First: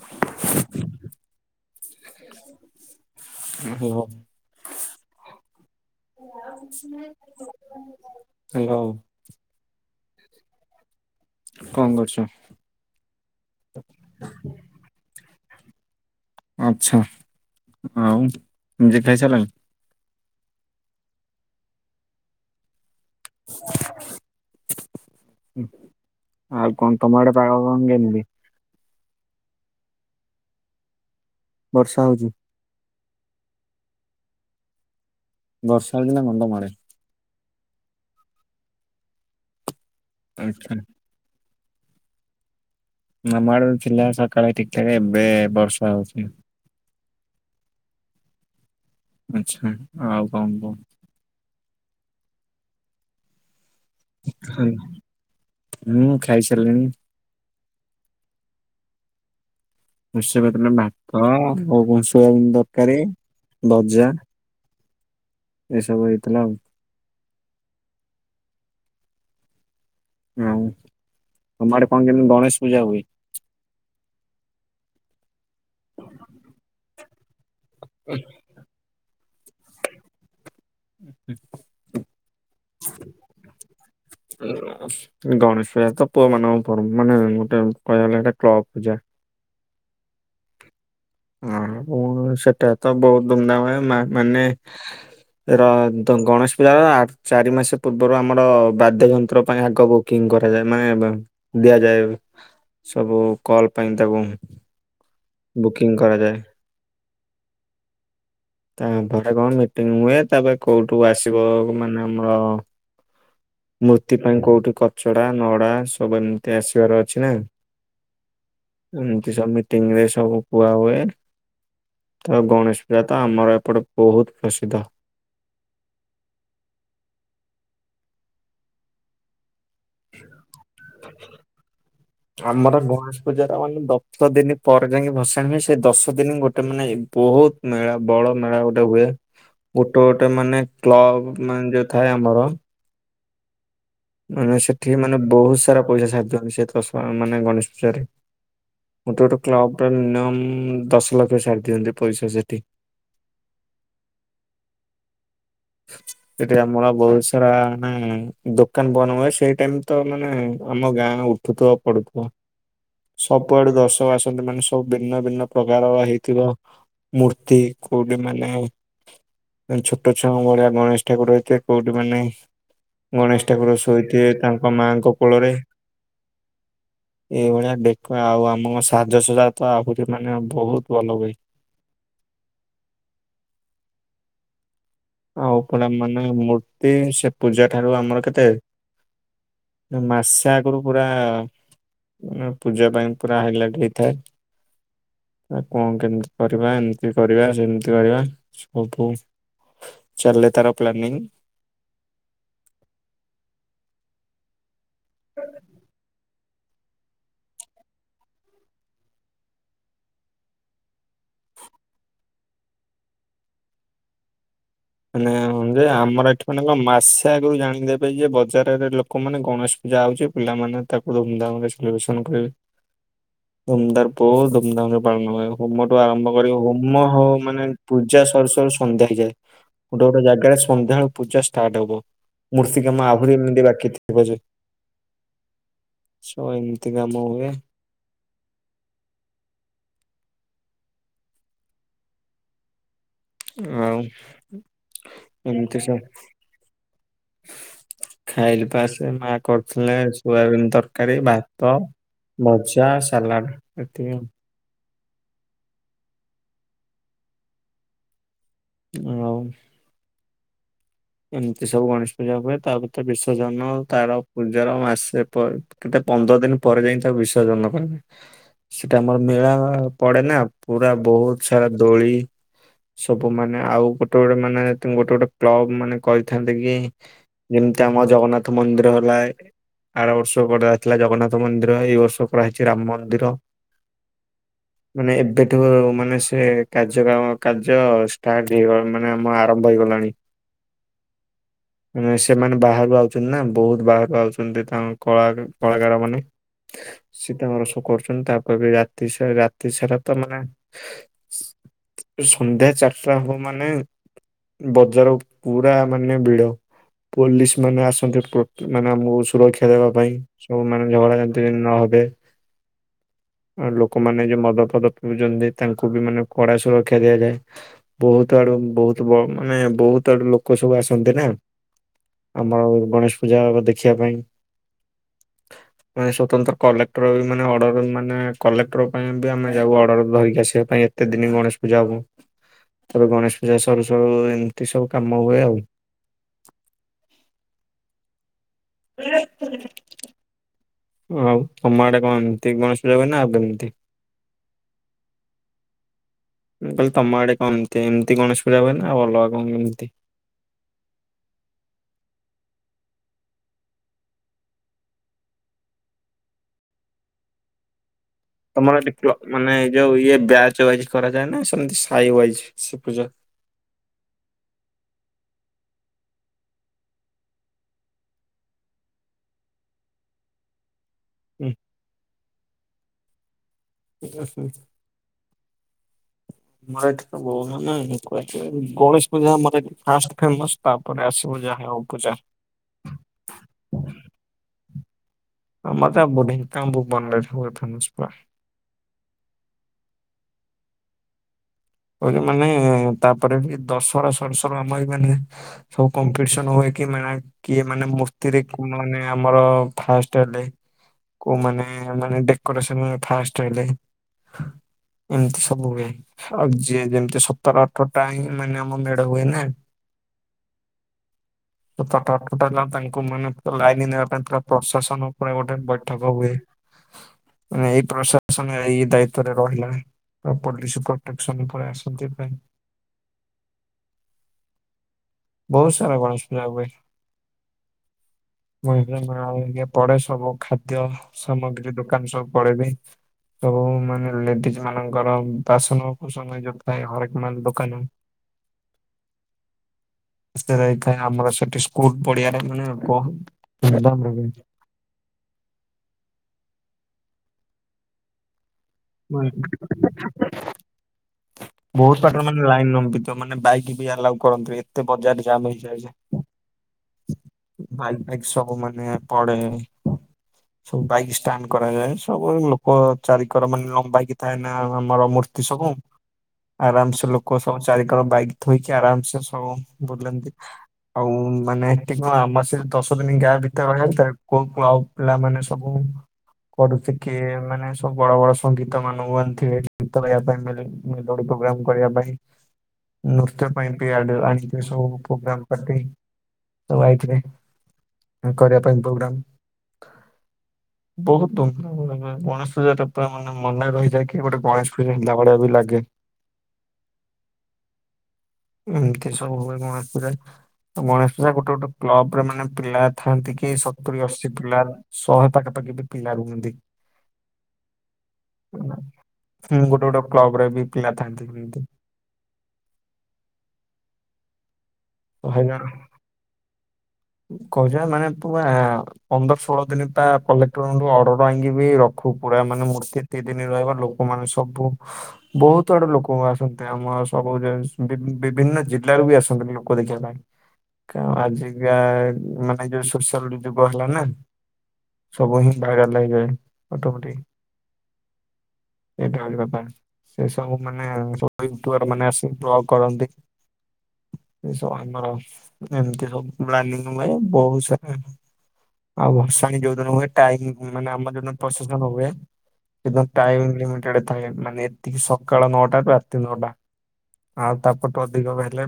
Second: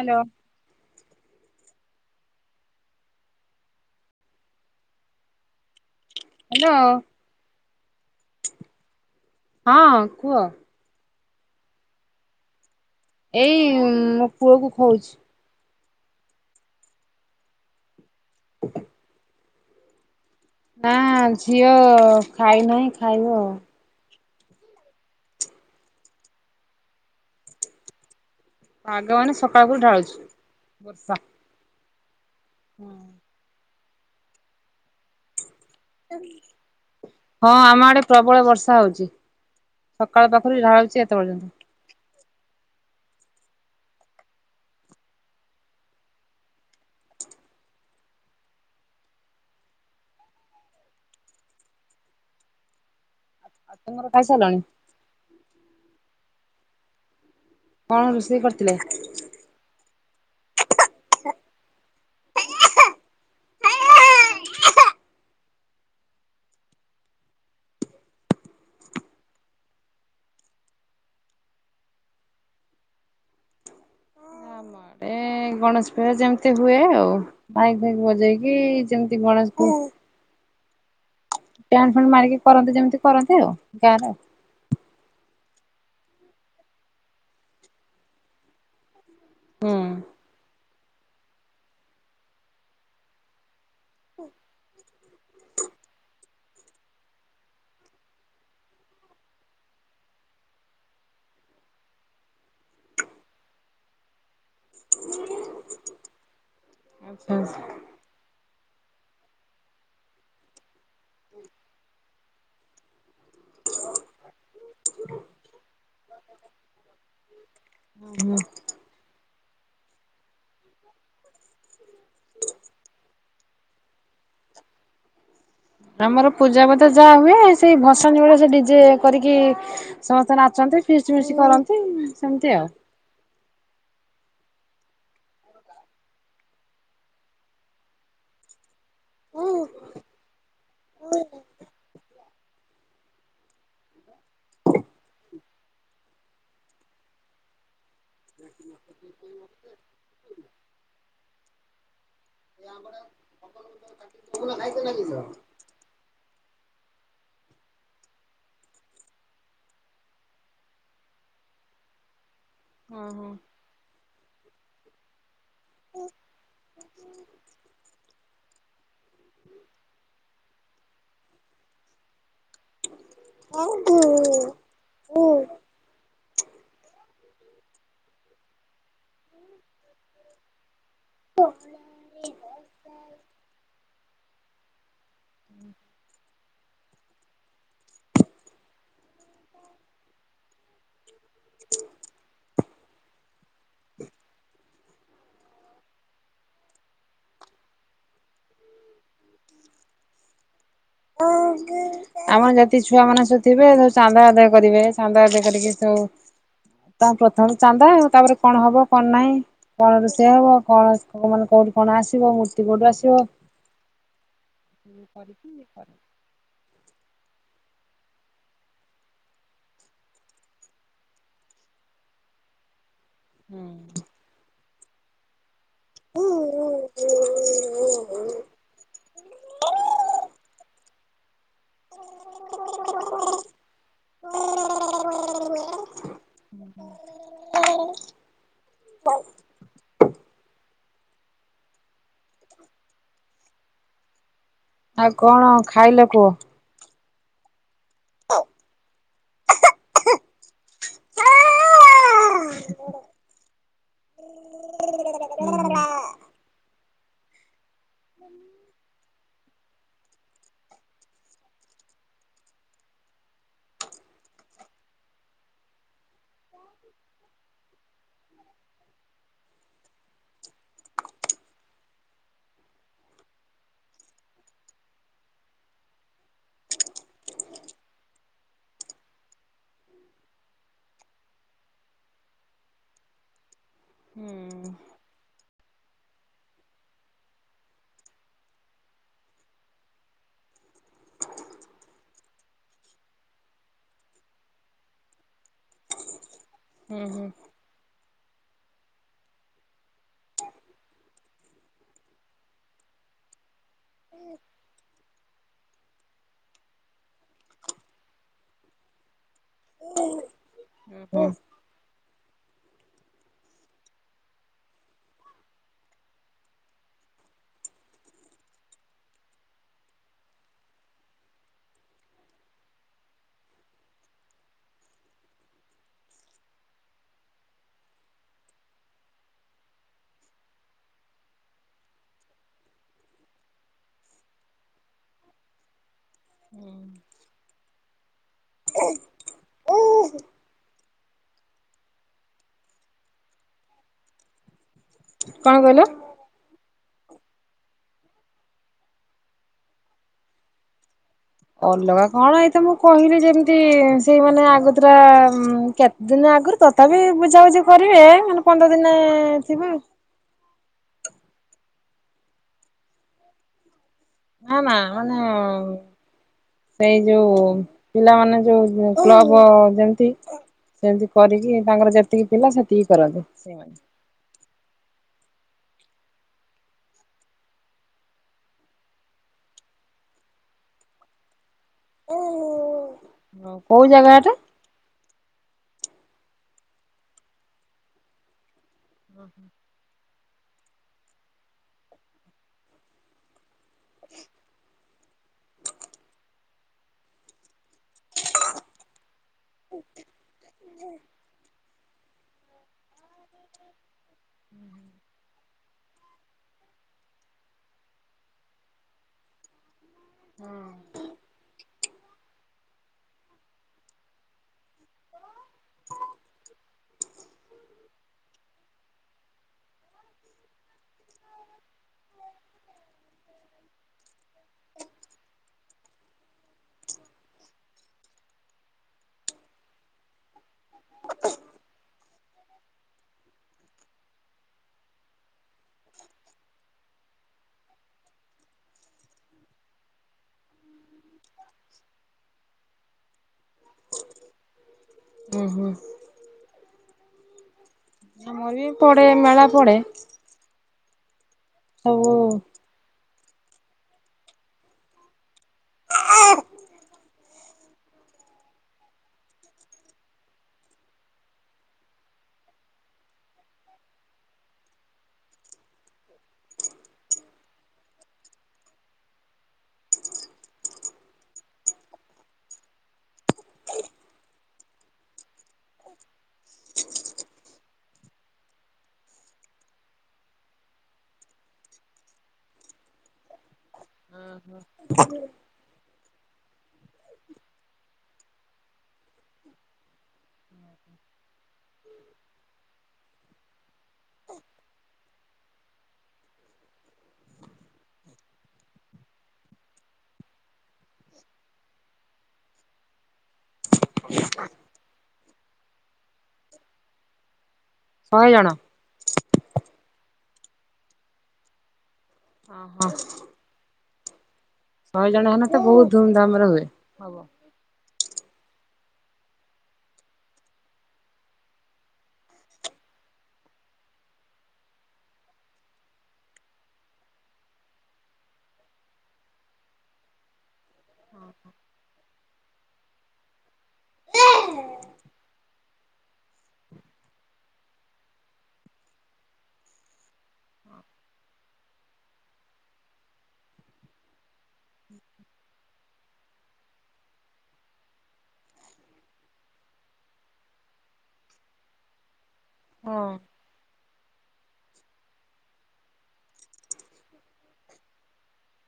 Hello. ହଁ କୁହ। Hello hello. ହଁ କୁହ। କଁ କରଚୁ? ଏଇ ମୋ ପୁଅକୁ ଖୋଉଚି। ଆଚ୍ଛା ଆଉ ନିଜେ ଖାଇସାଲଣି? ନାଁ ଝିଅ ଖାଇନାହିଁ ଖାଇବ ଆଉ। ଆଉ କଣ ତମ ଆଡେ ପାଗ କଁ କେମିତି। ପାଗ ମାନେ ସକାଳ ହୁ ଢାଳୁଛି ବର୍ଷା। ବର୍ଷା ହଉଚି? ହଁ। ବର୍ଷା ଦିନ କଁ ତମ ଆଡ଼େ? ହଁ ଆମ ଆଡ଼େ ପ୍ରବଳ ବର୍ଷା ହଉଚି ସକାଳ ପାଖରୁ ଆଚ୍ଛା ଢାଲୁଚି ଏତେ ପର୍ଯ୍ୟନ୍ତ। ଉଁ ଆମ ଆଡ଼ର ଥିଲା ସକାଳେ ଠିକ୍ ଠାକେ ଏବେ ବର୍ଷା ହଉଚି। ଆଚ୍ଛା ଆଉ କଁ କୁଅ। ଆଉ ତମର ଖାଇସାଲଣି? ମୁଁ ଖାଇ ସାରଲିଣି। କଣ ରୋଷେଇ କରିଥିଲେ? ରୋଷେଇ କରଥିଲେ ଭାତ ଆଉ କଁ ଶୋୟାବିନ୍ ତରକାରୀ ଭଜା। ଏସବୁ ହେଇଥିଲା ଆଉ। ହଁ ତମ ଆଡେ କଁ କେମିତି ଗଣେଶ ପୂଜା ହୁଏ? ଆମ ଆଡ଼େ ଏ ଗଣେଶ ପୂଜା ଯେମିତି ହୁଏ ଆଉ ମାଇକି ଫାଇକି ବଜେଇକି ଯେମତି ଗଣେଶ ପୂ ଆ ଟେଣ୍ଟ ଫେଣ୍ଟ ମାରିକି କରନ୍ତି ଯେମିତି କରନ୍ତି ଆଉ ଗାଁରେ। ଗଣେଶ ପୂଜା ତ ପୁଅମାନଙ୍କ ପର ମାନେ ଗୋଟେ କହିବାକୁ ଗଲେ ଗୋଟେ କ୍ଲବ ପୂଜା। ହୁଁ ହଁ ଓ ସେଟା ତ ବହୁ ଧୁମଧାମରେ ମା ମାନେ ର ଦ ଗଣେଶ ପୂଜାର ଆ ଚାରି ମାସେ ପୂର୍ବରୁ ଆମର ବାଦ୍ୟ ଯନ୍ତ୍ର ପାଇଁ ଆଗ ବୁ କିଂ କରାଯାଏ ମାନେ ବା ଦିଆଯାଏ ସବୁ କଲ୍ ପାଇଁ ତାକୁ। ବୁକିଂ କରାଯାଏ। ଆଚ୍ଛା। ତାପରେ କଣ ମିଟିଙ୍ଗି ହୁଏ ତାପରେ କୋଉଠୁ ଆସିବ ମାନେ ଆମର ମୂର୍ତ୍ତି ପାଇଁ କୋଉଠି କଚଡା ନଡା ସବୁ ଏମିତି ଆସିବାର ଅଛି ନା। ଏମିତି ସବୁ ମିଟିଙ୍ଗରେ ସବୁ କୁହା ହୁଏ। ଆଉ ଗଣେଶ ପୂଜା ତ ଆମର ଏପଟେ ବହୁତ ପ୍ରସିଦ୍ଧ। ଆମର ପୂଜା କଥା ଯାହା ହୁଏ, ସେଇ ଭସାଣି ବେଳେ ସେ ଡିଜେ କରିକି ସମସ୍ତେ ନାଚନ୍ତି ଫିଷ୍ଟ୍ ଫିଷ୍ଟ୍ କରନ୍ତି ସେମିତି ଆଉ। ଆମର ଗଣେଶ ପୂଜାର ମାନେ ଦଶ ଦିନ ପରେ ଯାଇକି ଭସାଣି ହୁଏ। ସେ ଦଶ ଦିନ ଗୋଟେ ମାନେ ବହୁତ ମେଳା ବଳ ମେଳା ଗୋଟେ ହୁଏ ଗୋଟେ ଗୋଟେ ମାନେ କ୍ଲବ ମାନେ ଯୋଉ ଥାଏ ଆମର ମାନେ ସେଠି ମାନେ ବହୁତ ସାରା ପଇସା ସାରି ଦିଅନ୍ତି ସେ ତ ମାନେ ଗଣେଶ ପୂଜାରେ। ଗୋଟେ ଗୋଟେ କ୍ଲବରେ ମିନିୟମ୍ ଦଶ ଲକ୍ଷ ଛାଡି ଦିଅନ୍ତି ପଇସା ସେଠି। [unintelligible] ସେଠି ଆମର ବହୁତ ସାରା ମାନେ ଦୋକାନ ବନା ହୁଏ। ସେଇ ଟାଇମ ତ ମାନେ ଆମ ଗାଁର ଉଠୁଥିବ ପଡୁଥିବ। ଓ ହୋ। କୁଆଡୁ ଦର୍ଶକ ଆସନ୍ତି ମାନେ ସବୁ ଭିନ୍ନ ଭିନ୍ନ ପ୍ରକାର ହେଇଥିବ ମୂର୍ତ୍ତି କୋଉଠି ମାନେ ଛୋଟ ଛୁଆଙ୍କ ଭଳିଆ ଗଣେଶ ଠାକୁର ହେଇଥିବେ, କୋଉଠି ମାନେ ଗଣେଶ ହଁ ଠାକୁର ଶୋଇଥିବେ ତାଙ୍କ ମାଙ୍କ ହଁ। କୋଳରେ। ଏଇଭଳିଆ ଦେଖ ଆଉ ଆମ ସାଜସଜା ତ ଆହୁରି ମାନେ ବହୁତ ଭଲ ହୁଏ। [inaudible] ଆଉ ପୁରା ମାନେ ମୂର୍ତ୍ତି ସେ ପୂଜା ଠାରୁ ଆମର କେତେ ମାସେ ଆଗୁରୁ ପୁରା ମାନେ ପୂଜା ପାଇଁ ପୁରା ହାଇଲାଇଟ ହେଇଥାଏ। ଆଉ କଣ କେମିତି କରିବା, ଏମିତି କରିବା, ସେମିତି କରିବା ସବୁ? ଚାଲେ ତାର ପ୍ଲାନିଂ [unintelligible] ଆମର ଯେତିକି ଛୁଆ ମାନେ ସବୁ ଥିବେ, ସବୁ ଚାନ୍ଦା ଆଦାୟ କରିବେ। ଚାନ୍ଦା ଆଦାୟ କରିକି ସବୁ ତା ପ୍ରଥମେ ଚାନ୍ଦା ତାପରେ କଣ ହବ କଣ ନାହିଁ କଣ ରୋଷେଇ ହବ, କଣ ମାନେ କୋଉଠୁ କଣ ଆସିବ, ମୂର୍ତ୍ତି କୋଉଠୁ ଆସିବ? ମାନେ କରିକି ହଁ ଇଏ ଯେ ଆମର ଏଠି ମାନେ ଙ୍କ ମାସେ ଆଗରୁ ଜାଣିଦେବେ ପାଇଁ ଯେ ବଜାରରେ ଲୋକମାନେ ଗଣେଶ ପୂଜା ହଉଛି, ପିଲାମାନେ ତାକୁ ଧୁମଧାମରେ ସେଲିବ୍ରେସନ କରିବେ। କରନ୍ତି। ଧୁମଦାର ବହୁତ ଧୁମଧାମରେ ପାଳନ କରିବେ [unintelligible] [unintelligible] ହୁଁ। ଆରମ୍ଭ କରିବ ହୋମ ହଉ ମାନେ ପୂଜା ସରୁସରୁ ସନ୍ଧ୍ୟା ହେଇଯାଏ। ଗୋଟେ ଗୋଟ ଜାଗାରେ ସନ୍ଧ୍ୟା ପୂଜା ଷ୍ଟାର୍ଟ ହବ, ମୂର୍ତ୍ତି କାମ ଆହୁରି ଏମିତି ବାକି ଥିବ ଯେ ସବୁ ଏମିତି କାମ ହୁଏ। ହ [unintelligible] [inaudible] ଆଉ ଆଉ କଣ ଏମିତି ଖାଇଲ କୁହ? ଖାଇଲେ ପା ସେ ମା କରିଥିଲେ ସୋୟାବିନ ତରକାରୀ, ଭାତ ହୁଁ ଭଜା ଆଉ ସାଲାଡ଼ ଏତିକି ଆଉ। [inaudible] ହୁଁ। ଆଉ ଏମିତି ସବୁ ଗଣେଶ ପୂଜା ହୁଏ ତା ଭିତରେ ବିସର୍ଜନ ତାର ପୂଜାର ମାସ ପରେ କେତେ ପନ୍ଦର ଦିନ ପରେ ଯାଇ ତାକୁ ବିସର୍ଜନ କରେ। ସେଟା ଆମର ମେଳା ପଡେ ନା ପୁରା ବହୁତ ସାରା ଦୋଳି ସବୁ ମାନେ ଆଉ ଗୋଟେ ଗୋଟେ ମାନେ ଗୋଟେ ଗୋଟେ କ୍ଲବ ମାନେ କହିଥାନ୍ତି କି ଯେମିତି ଆମ ଜଗନ୍ନାଥ ମନ୍ଦିର ହେଲା। ଆର ବର୍ଷ ଗଢାହେଇଥିଲା ଜଗନ୍ନାଥ ମନ୍ଦିର ଏଇ ବର୍ଷ କରା ହେଇଛି ରାମ ମନ୍ଦିର। [inaudible] ମାନେ ଏବେଠୁ ମାନେ ସେ କାର୍ଯ୍ୟ କାର୍ଯ୍ୟ ଷ୍ଟାର୍ଟ ହେଇଗ ମାନେ ଆମ ଆରମ୍ଭ ହେଇଗଲାଣି। ମେ ସେମାନେ ବାହାରୁ ଆଉଛନ୍ତି ନା ବହୁତ ବାହାରକୁ ଆଉଛନ୍ତି ତାଙ୍କ କଳା କଳାକାର ମାନେ। ହୁଁ ସେ ହୁଁ ତାଙ୍କର ସବୁ କରୁଛନ୍ତି ତାପରେ ବି ରାତି ସାରା ରାତି ସାରା ତ ମାନେ ସନ୍ଧ୍ୟା ଚାରିଟା ହବ ମାନେ ବଜାର ପୁରା ମାନେ ଭିଡ ପୋଲିସ ମାନେ ଆସନ୍ତି। [unintelligible] ସୁରକ୍ଷା ଦେବା ପାଇଁ ସବୁ ମାନ ଝଗଡ଼ା ଝାଣ୍ଟି ଯେମିତି ନ ହେବେ। ଆଉ ଲୋକମାନେ ଯଉ ମଦ ଫଦ ପିଉଛନ୍ତି ତାଙ୍କୁ ବି ମାନେ କଡା ସୁରକ୍ଷା ଦିଆଯାଏ। ବହୁତ ଆଡୁ ବହୁତ ମାନେ ବହୁତ ଆଡୁ ଲୋକ ସବୁ ଆସନ୍ତି ନା। ଆମର ଗଣେଶ ପୂଜା ଦେଖିବା ପାଇଁ। ମାନେ ସ୍ଵତନ୍ତ୍ର କଲେକ୍ଟର ବି ମାନେ ଅର୍ଡର ମାନେ କଲେକ୍ଟର ପାଇଁ ବି ଆମେ ଯାଉ ଅର୍ଡର ଧରିକି ଆସିବା ପାଇଁ। କେତେ ଦିନ ଗଣେଶ ପୂଜା ହବ ତାପରେ ଗଣେଶ ପୂଜା ସରୁ ସରୁ ଏମିତି ସବୁ କାମ ହୁଏ ଆଉ। ହୁଁ। [inaudible] [unintelligible] ଆଉ ତମ ଆଡେ କଣ ଏମିତି ଗଣେଶ ପୂଜା ହୁଏନା ନା ଆଉ କେମିତି? କଣ କହିଲ? ମୁଁ କହିଲ ତମ ଆଡେ କେମତି ଏମିତି ଗଣେଶ ପୂଜା ହୁଏନା ନା ଆଉ ଅଲଗା କଣ କେମିତି? ଅଲଗା କଣ ଏଇତ ମୁଁ କହିଲି ଯେମିତି ସେଇମାନେ ଆଗତୁରା କେତ ଦିନ ଆଗରୁ ତଥାପି ବୁଝାବୁଝି କରିବେ ମାନେ ପନ୍ଦର ତମର ଦିନ ମାନେ ଥିବେ ଯୋଉ ଇଏ ବ୍ୟାଜ ୱାଇଜ କରାଯାଏ ନା ସେମିତି ସାଇ ୱାଇଜ୍ ସେ ପୂଜ। ନା ମା ମାନେ ସେଇ ଯୋଉ ପିଲାମାନେ ଯୋଉ କ୍ଲବ ଯେମିତି। ସେମିତି ହୁଁ। କରିକି ତାଙ୍କର ଯେତିକି ପିଲା ସେତିକି କରନ୍ତି ସେମାନେ। [inaudible] [unintelligible] ବହୁ ନାଇଁ ଗଣେଶ ପୂଜା। [unintelligible] ଫାଷ୍ଟ ଫେମସ୍ ତାପରେ ଆସିବୁ ଯାହା ହଉ ପୂଜା। ଓ ଉ କୋଉ ଜାଗା ଏଟା। [unintelligible] ହୁଁ। [unintelligible] ମାନେ ତାପରେ ଦଶହରା। [unintelligible] ମାନେ ସବୁ କମ୍ପିଟିସନ ହୁଏ କି ମେଳା। କିଏ ମାନେ ମୂର୍ତ୍ତିରେ କୋଉ ମାନେ ଆମର ଫାଷ୍ଟ ଡେ କୋଉମାନେ ମାନେ ଡେକୋସନ ଫାଷ୍ଟ [unintelligible] ଏମିତି ସବୁ ହୁଏ। ଆଉ ଯିଏ ଯେମିତି ସତର ଆଠଟା ହିଁ ମାନେ ଆମ ମେଢ ହୁଏ ନା। ହୁଁ। ହ। [inaudible] ତଟଟ ହେଲା ତାଙ୍କୁ ମାନେୁର ଲାଇନ ନେବା ପାଇଁ ପୁରା ପ୍ରଶାସନ ଉପରେ ଗୋଟେ ବୈଠକ ହୁଏ। ଏଇ ପ୍ରଶାସନ ଏଇ ଦାୟିତ୍ଵରେ ରହିଲା ପୋଲିସ [unintelligible] ଆସନ୍ତି ପାଇଁ। ବହୁତ ସାରା ଗଣେଶ ପୂଜା ହୁଏ। ମହିଳା [unintelligible] ପଡେ ସବୁ ଖାଦ୍ୟ ସାମଗ୍ରୀ ଦୋକାନ ସବୁ। ପଡେ ବି ସବୁ ମାନେ ଲେଡିଜ ମାନଙ୍କର ବାସନ ସମୟ ଯୋଗଥାଏ ହରେକ ମାଲ ଦୋକାନ। [unintelligible] ଆମର ସେଠି ସ୍କୁଲ ପଡିଆରେ ମାନେ କହ [unintelligible] ଉଁ ହୁଁ। ଆମର ବି ପଡେ ହୁଏ। ମେଳା ପଡେ। ବହୁତ ସବୁ ପାଟରେ ମାନେ ଲାଇନ ନମ ମାନେ ବାଇକ୍ ବି ଆଲାଉ କରନ୍ତି ଏତେ ବଜାର ଜାମ୍ ହେଇଯାଏ ଯେ। ଆଁ ବାଇକ ଫାଇକ୍ ସବୁ ମାନେ ପଡେ। ବାଇକ ଷ୍ଟାଣ୍ଡ କରାଯାଏ ସବୁ ଲୋକ ଚାରିିକର ମାନେ ଲମ୍ବାଇକି ଥାଏ ନା ଆମର ମୂର୍ତ୍ତି ସବୁ। ଆରାମସେ ଲୋକ ସବୁ ଚାରି କଣ ବାଇକ ଥୋଇକି ଆରାମସେ ସବୁ ବୁଲନ୍ତି। ଆଉ ମାନେ ଏଠି କଁ ଆମ ସେ ଦଶ ଦିନି ଗାଁ ଭିତରେ ରହିଆ ଭିତରେ କୋଉ ଆଉ ପିଲାମାନେ ସବୁ କରୁଛି କିଏ ମାନେ ସବୁ ବଡ ବଡ ସଙ୍ଗୀତ ମାନଙ୍କୁ ଆଣଥିବେ ଗୀତ ଗାଇବା ପାଇଁ ମେଲୋଡି [unintelligible] ପ୍ରୋଗ୍ରାମ କରିବା ପାଇଁ ନୃତ୍ୟ ପାଇଁ ପିଆଡ ଆଣି ଏ ସବୁ ପୋଗ୍ରାମ ପାଟି। ସବୁ ଆଇଥିବେ କରିଆ ପାଇଁ ପୋଗ୍ରାମ। ବହୁତ ଧୁମଧାମ ମାନେ ଗଣେଶ ପୂଜା ଟା ପୁରା ମାନେ ମନେ ରହିଯାଏକି ଗୋଟେ ଗଣେଶ ପୂଜା ହେଲା ଭଳିଆ ବି ଲାଗେ। ଏମତି ସବୁ ହୁଏ ଗଣେଶ ପୂଜାରେ, ଗଣେଶ ଗୋଟେ ଗୋଟେ କ୍ଲବ ରେ ମାନେ ପିଲା ଥାନ୍ତି କି ସତୁରି ଅଶୀ ପିଲା। ଶହେ ପାଖାପାଖି ବି ପିଲା ରୁହନ୍ତି। ଶହେ ଜଣ। ଉଁ ହୁଁ ଗୋଟେ ଗୋଟେ କ୍ଲବ ରେ ବି ପିଲା ଥାଆନ୍ତି କେମିତି। ଅଁ ହଁ। ଶହେ ଜଣ ହେନେ ତ ବହୁତ ଧୁମଧାମ ରେ ହୁଏ, ହବ। କହୁଚି ପା ମାନେ ପୁଆ ପନ୍ଦର ଷୋହଳ ଦିନ ତା କଲେକ୍ଟରଠୁ ଅର୍ଡର ଆଙ୍ଗି ବିି ରଖୁ ପୁରା ମାନେ ମୂର୍ତ୍ତି ଦି ଦିନି ରହିବ ଲୋକମାନେ ସବୁ ବହୁତ ଆଡୁ ଲୋକ ଆସନ୍ତି ଆମ ସବୁ ବିଭିନ୍ନ ଜିଲ୍ଲାରୁ ବି ଆସନ୍ତି ଲୋକ ଦେଖିବା ପାଇଁ। କ ଆଜିିକା ମାନେ ଯୋଉ ସୋସିଆଲ ଯୁଗ ହେଲା ନା। ସବୁ ହିଁ ଭାଇରାଲ ହେଇଗଲେଣି ଫଟ ଉଠେଇକି। ଏଇଟା ହୋଉଚି ବେପାର। ସେ ସବୁ ମାନେ ସବୁ ୟୁଟୁବର ମାନେ ଆସିିକି ବ୍ଲଗ କରନ୍ତି। ଏସବୁ ଆମର ଏମିତି ସବୁ ପ୍ଲାନିକ୍ ହୁଏ ବହୁତ ସାରା ଆଉ ଭଶାଣି ଯୋଉଦିନ ହୁଏ ଟାଇମ ମାନେ ଆମର ଯୋଉ ଦିନ ପ୍ରଶେଷନ ହୁଏ। ସେଇଦିନ ହଁ। ଟାଇମ୍ ଲିମିଟେଡ ଥାଏ ମାନେ ଏତିକି ସକାଳ ନଅଟାରୁ ରାତି ନଅଟା। ଆଉ ତାପଟୁ ଅଧିକ ହେଲେ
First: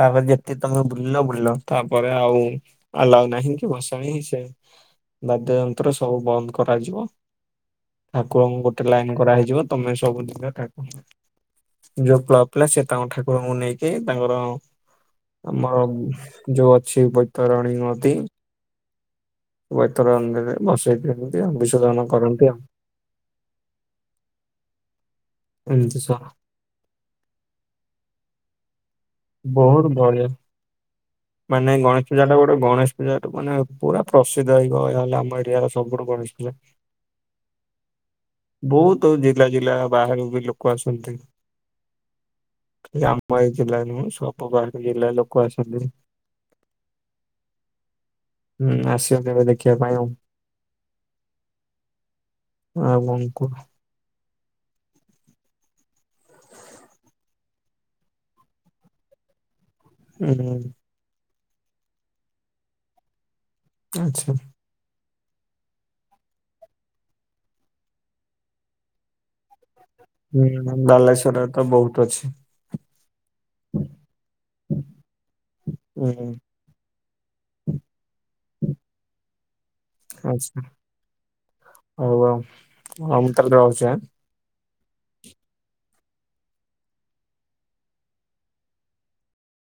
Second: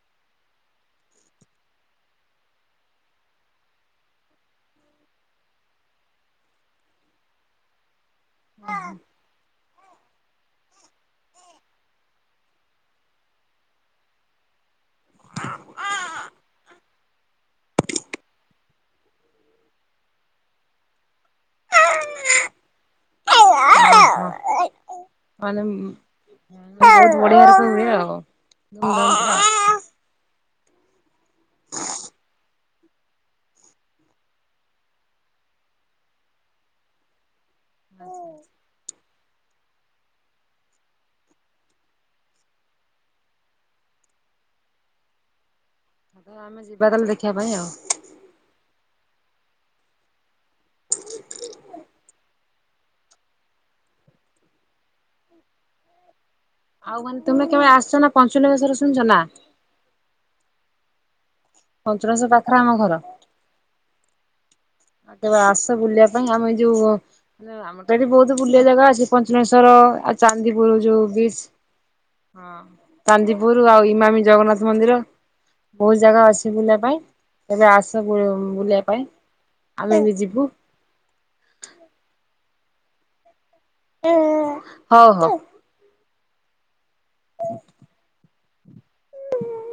ତାପରେ ଯେତେ ତମେ ବୁଲିଲ ବୁଲିଲ। ତାପରେ ଆଉ ଆଲାଉ ନାହିଁ କି ବସାଣି ସେ ବାଦ୍ୟ ଯନ୍ତ୍ର ସବୁ ବନ୍ଦ କରାଯିବ ଠାକୁରଙ୍କୁ ଗୋଟେ ଲାଇନ କରାହେଇଯିବ। ତମେ ସବୁଦିନ। [unintelligible] ଯୋଉ କ୍ଲବ୍ ପିଲା ସେ ତାଙ୍କ ଠାକୁରଙ୍କୁ ନେଇକି ତାଙ୍କର ଆମର ଯୋଉ ଅଛି ବୈତରଣୀ ନଦୀ ବୈତରଣୀରେ ଭସେଇଦେଲୁ। ସେ ବିସର୍ଜନ କରନ୍ତି ଆଉ। ଏମିତି ସବୁ [unintelligible] ଏଁ ଉଁ ଉଁ ବହୁତ ବଢିଆ ହବ ବଢିଆ [unintelligible] ବହୁତ ବଢିଆ ମାନେ ଗଣେଶ ପୂଜା ଟା ଗୋଟେ ଗଣେଶ। ଏଠୁଁ ମାନେ ପୁରା ପ୍ରସିଦ୍ଧ ହେଇକଲେ ଆମ ଏରିଆ ର ସବୁଠୁଁ ଗଣେଶ ପୂଜା। ହୁଁ ବହୁତ ଜିଲ୍ଲା ଜିଲ୍ଲା ବାହାରୁ ବି ଲୋକ ଆସନ୍ତି। ଖାଲି ଆମ ଏଜିଲ୍ଲା ନୁହଁ ସବୁ ବାହାର ଜିଲ୍ଲା ରୁ ଲୋକ ଆସନ୍ତି ତ ଆମେ ଯିବା ତାହେଲେ ଦେଖିବା ପାଇଁ ଆଉ। ହୁଁ ଆସିବ କେବେ ଦେଖିବା ପାଇଁ ଆଉ। [unintelligible] ଆଉଁ କଣ କୁହ। ଆଉ ମାନେ ତମେ କେବେ ଆସିଛ ନାଁ ପଞ୍ଚଲିଙ୍ଗେଶ୍ଵର ଶୁଣିଛ ନାଁ। ଉଁ ହୁଁ ପଞ୍ଚଲିଙ୍ଗେଶ୍ଵର ପାଖରେ ଆମ ଘର। ଆଚ୍ଛା ଆଉ କେବେ ଆସ ବୁଲିବା ପାଇଁ ଆମେ ଯିବୁ ଆମର ତ ବହୁତ ବୁଲିବା ଜାଗା ଅଛି ପଞ୍ଚଲିଙ୍ଗେଶ୍ୱର ଆଉ ହୁଁ ଚାନ୍ଦିପୁର ଯୋଉଁ ବିଚ୍। ବାଲେଶ୍ଵରରେ ତ ବହୁତ ଅଛି ହଁ ଚାନ୍ଦିପୁରୁ ଆଉ ଇମାମି ଜଗନ୍ନାଥ ମନ୍ଦିର ବହୁତ ଜାଗା ହୁଁ ଅଛି ବୁଲିବା ପାଇଁ ତେମେ ଆସ ବମ ବୁଲିବା ପାଇଁ। ଆମେ ବି ଯିବୁ ଆଚ୍ଛା ହଉ ଆଉ ହଉ ମୁଁ ତା ହେଲେ ରହୁଚି ଆ। ଏଁ ଏଁ ହଉଁ ହଉଁ। [unintelligible] ଉଁହୁଁ ଉଁ ଉଁ